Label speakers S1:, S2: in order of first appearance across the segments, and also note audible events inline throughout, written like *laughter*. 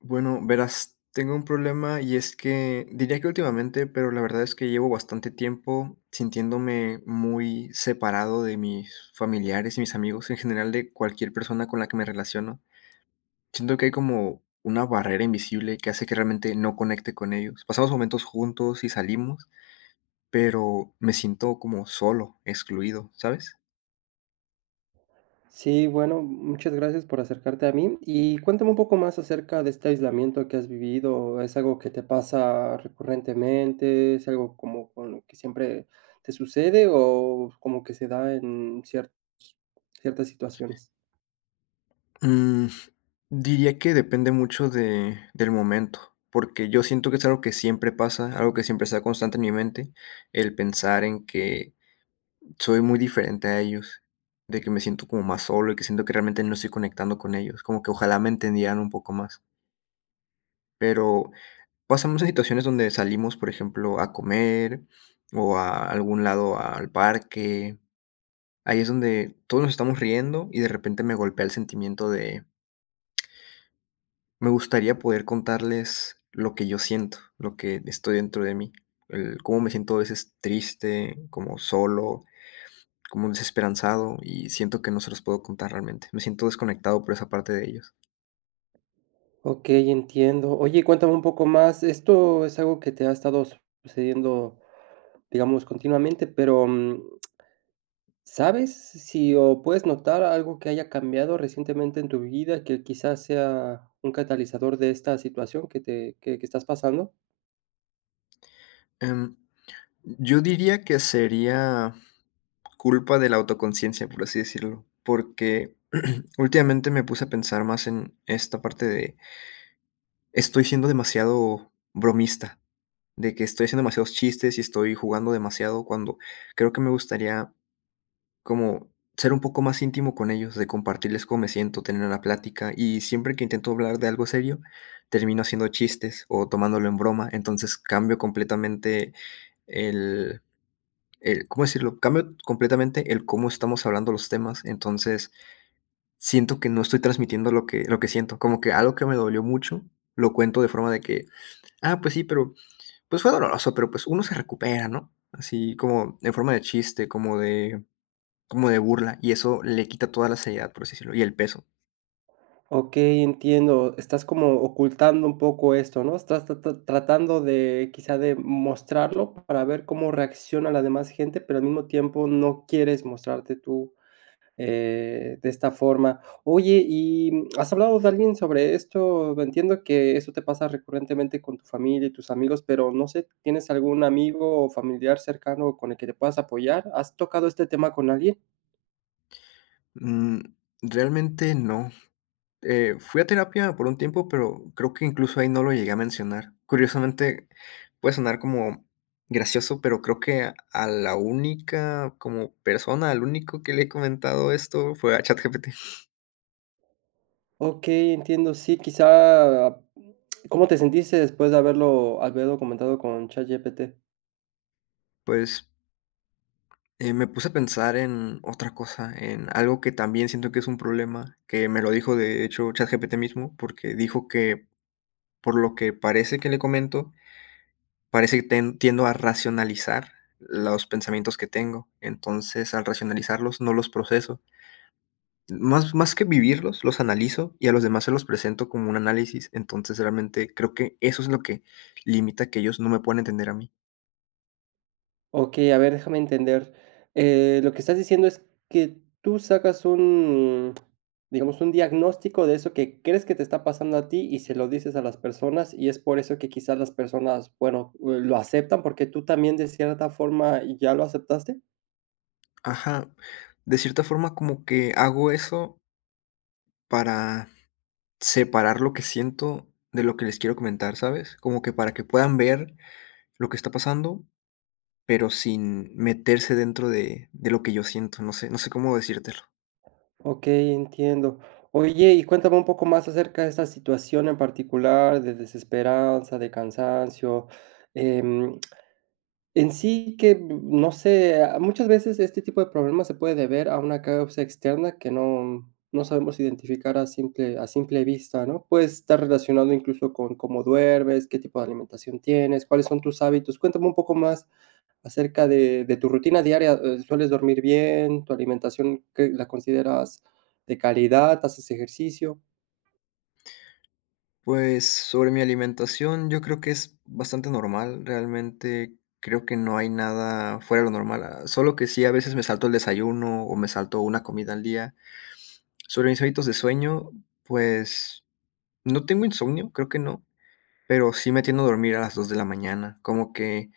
S1: Bueno, verás, tengo un problema, y es que diría que últimamente, pero la verdad es que llevo bastante tiempo sintiéndome muy separado de mis familiares y mis amigos, en general de cualquier persona con la que me relaciono. Siento que hay como una barrera invisible que hace que realmente no conecte con ellos. Pasamos momentos juntos y salimos, pero me siento como solo, excluido, ¿sabes?
S2: Sí, bueno, muchas gracias por acercarte a mí. Y cuéntame un poco más acerca de este aislamiento que has vivido, ¿es algo que te pasa recurrentemente? ¿Es algo como con lo que siempre te sucede, o como que se da en ciertas ciertas situaciones?
S1: Mm, diría que depende mucho de del momento. Porque yo siento que es algo que siempre pasa, algo que siempre se da constante en mi mente, el pensar en que soy muy diferente a ellos, de que me siento como más solo y que siento que realmente no estoy conectando con ellos, como que ojalá me entendieran un poco más. Pero, pasamos a situaciones donde salimos, por ejemplo, a comer o a algún lado al parque, ahí es donde todos nos estamos riendo y de repente me golpea el sentimiento de me gustaría poder contarles lo que yo siento, lo que estoy dentro de mí, el como me siento a veces triste, como solo, como desesperanzado, y siento que no se los puedo contar realmente, me siento desconectado por esa parte de ellos.
S2: Okey, entiendo. Oye, cuéntame un poco más, esto es algo que te ha estado sucediendo, digamos, continuamente, pero, mm. ¿Sabes s si o puedes notar algo que haya cambiado recientemente en tu vida, que quizás sea un catalizador de esta situación que te que que estás pasando?
S1: Em, yo diría que sería culpa de la autoconciencia, por así decirlo, porque *clears throat* últimamente me puse a pensar más en esta parte de Estoy siendo demasiado bromista, de que estoy haciendo demasiados chistes y estoy jugando demasiado, cuando creo que me gustaría, como, ser un poco más íntimo con ellos, de compartirles cómo me siento, tener una plática, y siempre que intento hablar de algo serio, termino haciendo chistes o tomándolo en broma, entonces, cambio completamente el el, ¿cómo decirlo?, cambio completamente el cómo estamos hablando los temas, entonces, siento que no estoy transmitiendo lo que lo que siento, como que algo que me dolió mucho lo cuento de forma de que: "Ah, pues sí, pero, pues fue doloroso, pero, pues uno se recupera, ¿no?", así como en forma de chiste, como de como de burla, y eso le quita toda la seriedad, por así decirlo, y el peso.
S2: Okey, entiendo. Estás como ocultando un poco esto, ¿no?, estás ta ta tratando de, quizá, de mostrarlo para ver cómo reacciona la demás gente, pero al mismo tiempo no quieres mostrarte tú, eh, de esta forma, oye, ¿y has hablado de alguien sobre esto?, entiendo que eso te pasa recurrentemente con tu familia y tus amigos, pero, no sé, ¿tienes algún amigo, o familiar cercano con el que te puedas apoyar?, ¿has tocado este tema con alguien?
S1: Mm, realmente no, eh, fui a terapia por un tiempo, pero, creo que incluso ahí no lo llegué a mencionar, curiosamente, puede sonar como gracioso, pero creo que a la única como persona, al único que le he comentado esto fue a ChatGPT.
S2: Okey, entiendo, sí, quizá, mm, ¿cómo te sentiste después de haberlo haberlo comentado con Chat GPT?
S1: Pues. Eh, me puse a pensar en otra cosa, en algo que también siento que es un problema, que me lo dijo, de hecho, ChatGPT mismo, porque dijo que, por lo que parece que le comento, parece ten tiendo a racionalizar los pensamientos que tengo, entonces, al racionalizarlos, no los proceso. Más más que vivirlos, los analizo, y a los demás se los presento como un análisis, entonces, realmente, creo que eso es lo que limita que ellos no me puedan entender a mí.
S2: Okey, a ver, déjame entender, eh, ¿lo que estás diciendo es que tú sacas un, digamos, un diagnóstico de eso que crees que te está pasando a ti y se lo dices a las personas, y es por eso que quizás las personas, bueno, uh, lo aceptan, porque tú también de cierta forma ya lo aceptaste?
S1: Ajá. De cierta forma, como que hago eso para separar lo que siento de lo que les quiero comentar, ¿sabes? Como que para que puedan ver lo que está pasando, pero sin meterse dentro de de lo que yo siento. No sé no sé cómo decírtelo.
S2: Okey, entiendo. Oye, y cuéntame un poco más acerca de esta situación en particular, de desesperanza, de cansancio, em, en sí que, n no sé, ah, muchas veces este tipo de problemas se puede deber a una causa externa que no no sabemos identificar a simple a simple vista, ¿no?, puede estar relacionado incluso con cómo duermes, qué tipo de alimentación tienes, cuáles son tus hábitos. Cuéntame un poco más acerca de de tu rutina diaria, eh, ¿sueles dormir bien?, ¿tu alimentación que la consideras de calidad?, ¿haces ejercicio?
S1: Pues, sobre mi alimentación, yo creo que es bastante normal. Realmente, creo que no hay nada fuera de lo normal. Ah, solo que sí, a veces me salto el desayuno, o me salto 1 comida al día. Sobre mis hábitos de sueño, pues, no tengo insomnio, creo que no, pero sí me tiendo a dormir a las 2 de la mañana. Como que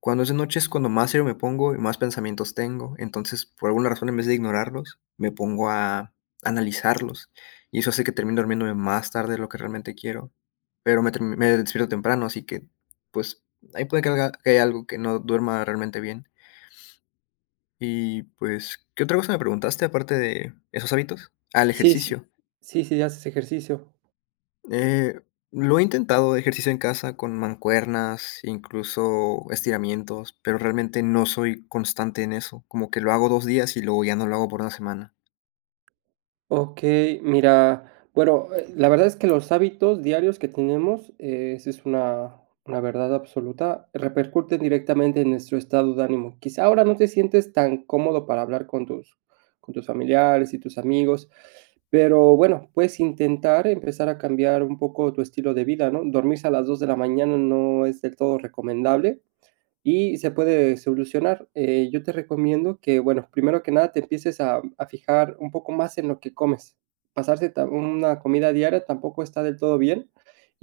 S1: cuando es de noche es cuando más serio me pongo, y más pensamientos tengo. Entonces, por alguna razón, en vez de ignorarlos, me pongo a analizarlos, y eso hace que termine durmiéndome más tarde de lo que realmente quiero. Pero me ter me despierto temprano, así que, pues, ahí puede que alga que hay algo que no duerma realmente bien. Y, pues, ¿qué otra cosa me preguntaste aparte de esos hábitos? Ah, el
S2: Sí, sí.
S1: ejercicio.
S2: Sí, sí, ¿haces ejercicio?
S1: Eh, lo he intentado ejercicio en casa con mancuernas, incluso, estiramientos, pero realmente no soy constante en eso. Como que lo hago 2 días, y luego ya no lo hago por 1 semana.
S2: Okey, mira bueno, la verdad es que los hábitos diarios que tenemos, eh, esa es una una verdad absoluta, repercute directamente en nuestro estado de ánimo. Quizá ahora no te sientes tan cómodo para hablar con tus con tus familiares y tus amigos, pero bueno, puedes intentar empezar a cambiar un poco tu estilo de vida, ¿no? Dormirse a las 2 de la mañana no es del todo recomendable y se puede solucionar. Eh, yo te recomiendo que, bueno, primero que nada, te empieces a a fijar un poco más en lo que comes. Pasarte ta 1 comida diaria tampoco está del todo bien,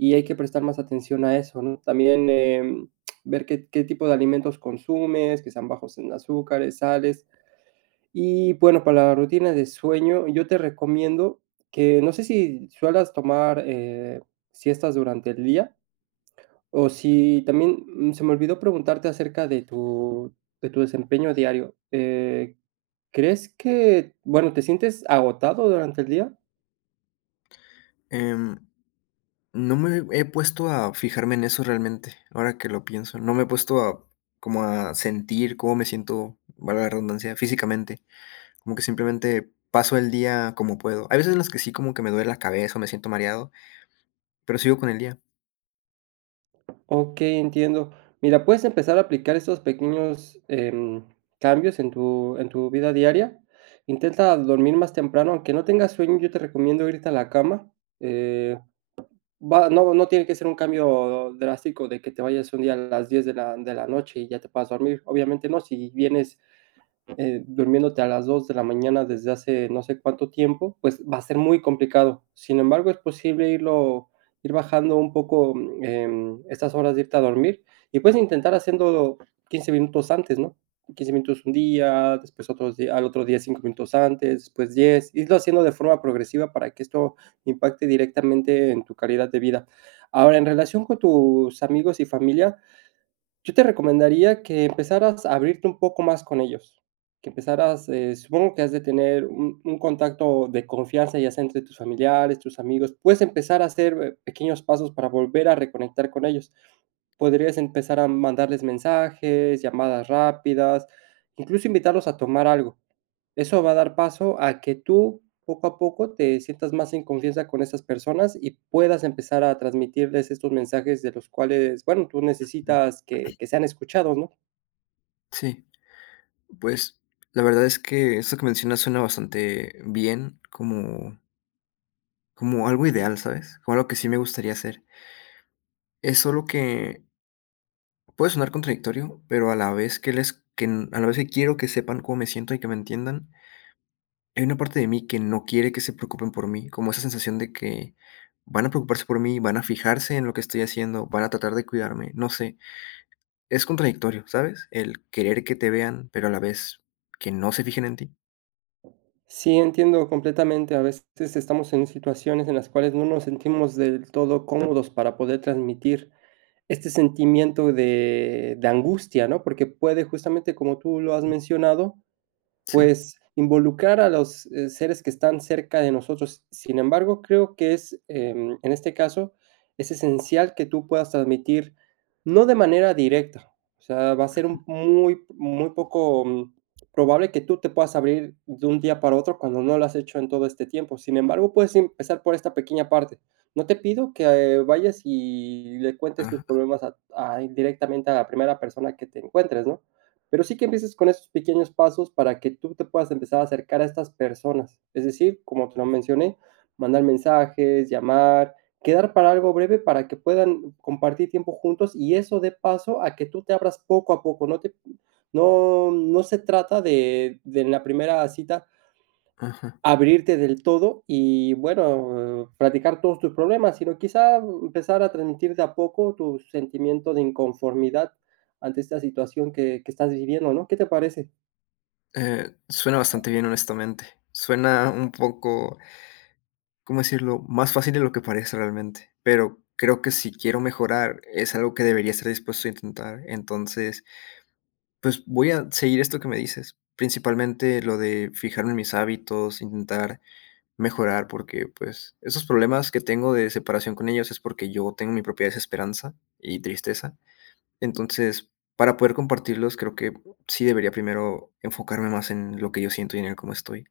S2: y hay que prestar más atención a eso, ¿no? También, em, ver qué qué tipo de alimentos consumes, que sean bajos en azúcares, sales. Y, bueno, para la rutina de sueño, yo te recomiendo que no sé si sueles tomar, eh, siestas durante el día. Oh, sí, también se me olvidó preguntarte acerca de tu de tu desempeño diario, eh, ¿crees que bueno, te sientes agotado durante el día?
S1: Em, no me he puesto a fijarme en eso realmente, ahora que lo pienso, no me he puesto, como a sentir cómo me siento, valga la redundancia, físicamente, como que, simplemente paso el día como puedo. Hay veces en las que sí, como que me duele la cabeza o me siento mareado, pero sigo con el día.
S2: Okey, entiendo, mira, puedes empezar a aplicar esos pequeños, em, cambios en tu en tu vida diaria, intenta dormir más temprano, aunque no tengas sueño, yo te recomiendo irte a la cama, eh, va, no no tiene que ser un cambio drástico de que te vayas un día a las 10 de la de la noche y ya te puedas dormir, obviamente no, si vienes, eh, durmiéndote a las 2 de la mañana desde hace no sé cuánto tiempo, pues, va a ser muy complicado, sin embargo, es posible irlo, ir bajando un poco, em, estas horas de irte a dormir, y puedes intentar haciéndolo 15 minutos antes, ¿no?, 15 minutos un día, después, otros días, al otro día, 5 minutos antes, después 10, irlo haciendo de forma progresiva para que esto impacte directamente en tu calidad de vida, ahora, en relación con tus amigos y familia, yo te recomendaría que empezaras a abrirte un poco más con ellos, que empezaras, eh, supongo que has de tener un un contacto de confianza, ya sea entre tus familiares, tus amigos, puedes empezar a hacer pequeños pasos para volver a reconectar con ellos, podrías empezar a mandarles mensajes, llamadas rápidas, incluso invitarlos a tomar algo, eso va a dar paso a que tú, poco a poco, te sientas más en confianza con esas personas y puedas empezar a transmitirles estos mensajes de los cuales, bueno, tú necesitas que que sean escuchados, ¿no?
S1: Sí, pues, la verdad es que, eso que mencionas suena bastante bien, como como algo ideal, ¿sabes?, como algo que sí me gustaría hacer es solo que puede sonar contradictorio, pero a la vez que les que n a la vez que quiero que sepan cómo me siento y que me entiendan hay una parte de mí que no quiere que se preocupen por mí, como esa sensación de que, van a preocuparse por mí, van a fijarse en lo que estoy haciendo, van a tratar de cuidarme, no sé, es contradictorio, ¿sabes?, el querer que te vean, pero a la vez que no se fijen en ti.
S2: Sí, entiendo completamente, a veces estamos en situaciones en las cuales no nos sentimos del todo cómodos para poder transmitir este sentimiento de de angustia, ¿no?, porque puede justamente, como tú lo has
S1: Mm.
S2: mencionado,
S1: Sí.
S2: pues involucrar a los, eh, seres que están cerca de nosotros. Sin embargo, creo que es, em, en este caso, es esencial que tú puedas transmitir, no de manera directa, o sea, va a ser
S1: Ajá.
S2: un muy muy poco probable que tú te puedas abrir de un día para otro cuando no lo has hecho en todo este tiempo, sin embargo, puedes empezar por esta pequeña parte, no te pido que vayas y le cuentes tus
S1: Ajá.
S2: problemas a a indirectamente a la primera persona que te encuentres, ¿no?, pero sí que empieces con esos pequeños pasos para que tú te puedas empezar a acercar a estas personas, es decir, como te lo mencioné, mandar mensajes, llamar, quedar para algo breve para que puedan compartir tiempo juntos y eso dé paso a que tú te abras poco a poco, no te p no, no se trata de de en la primera cita
S1: Ajá.
S2: abrirte del todo y, bueno, platicar todos tus problemas, sino quizá, mm, empezar a transmitir de a poco tu sentimiento de inconformidad ante esta situación que que estás viviendo, ¿no?, ¿qué te parece?
S1: Eh, suena bastante bien, honestamente, suena un poco, ¿cómo decirlo?, más fácil de lo que parece realmente, pero creo que si quiero mejorar, es algo que debería estar dispuesto a intentar, entonces, pues, voy a seguir esto que me dices. Principalmente, lo de fijarme en mis hábitos, intentar mejorar porque, pues, esos problemas que tengo de separación con ellos es porque yo tengo mi propia desesperanza y tristeza, entonces, para poder compartirlos, creo que sí debería primero enfocarme más en lo que yo siento y en el cómo estoy.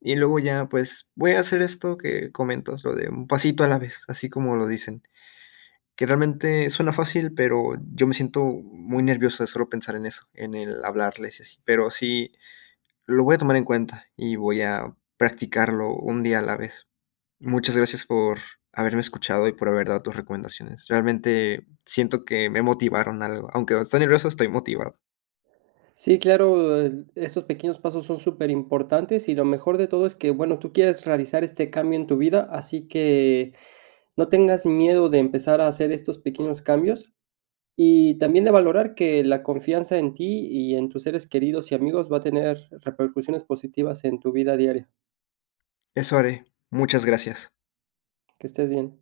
S1: Y luego ya, pues, voy a hacer esto que comentas, lo de "un pasito a la vez", así como lo dicen, que realmente suena fácil, pero yo me siento muy nervioso de solo pensar en eso, en el hablarles y así, pero sí, lo voy a tomar en cuenta y voy a practicarlo un día a la vez. Muchas gracias por haberme escuchado y por haber dado tus recomendaciones, realmente siento que me motivaron algo. Aunque esté nervioso, estoy motivado.
S2: Sí, claro, en estos pequeños pasos son superimportantes, y lo mejor de todo es que, bueno, tú quieres realizar este cambio en tu vida, así que no tengas miedo de empezar a hacer estos pequeños cambios, y también de valorar que la confianza en ti y en tus seres queridos y amigos va a tener repercusiones positivas en tu vida diaria.
S1: Eso haré. Muchas gracias.
S2: Que estés bien.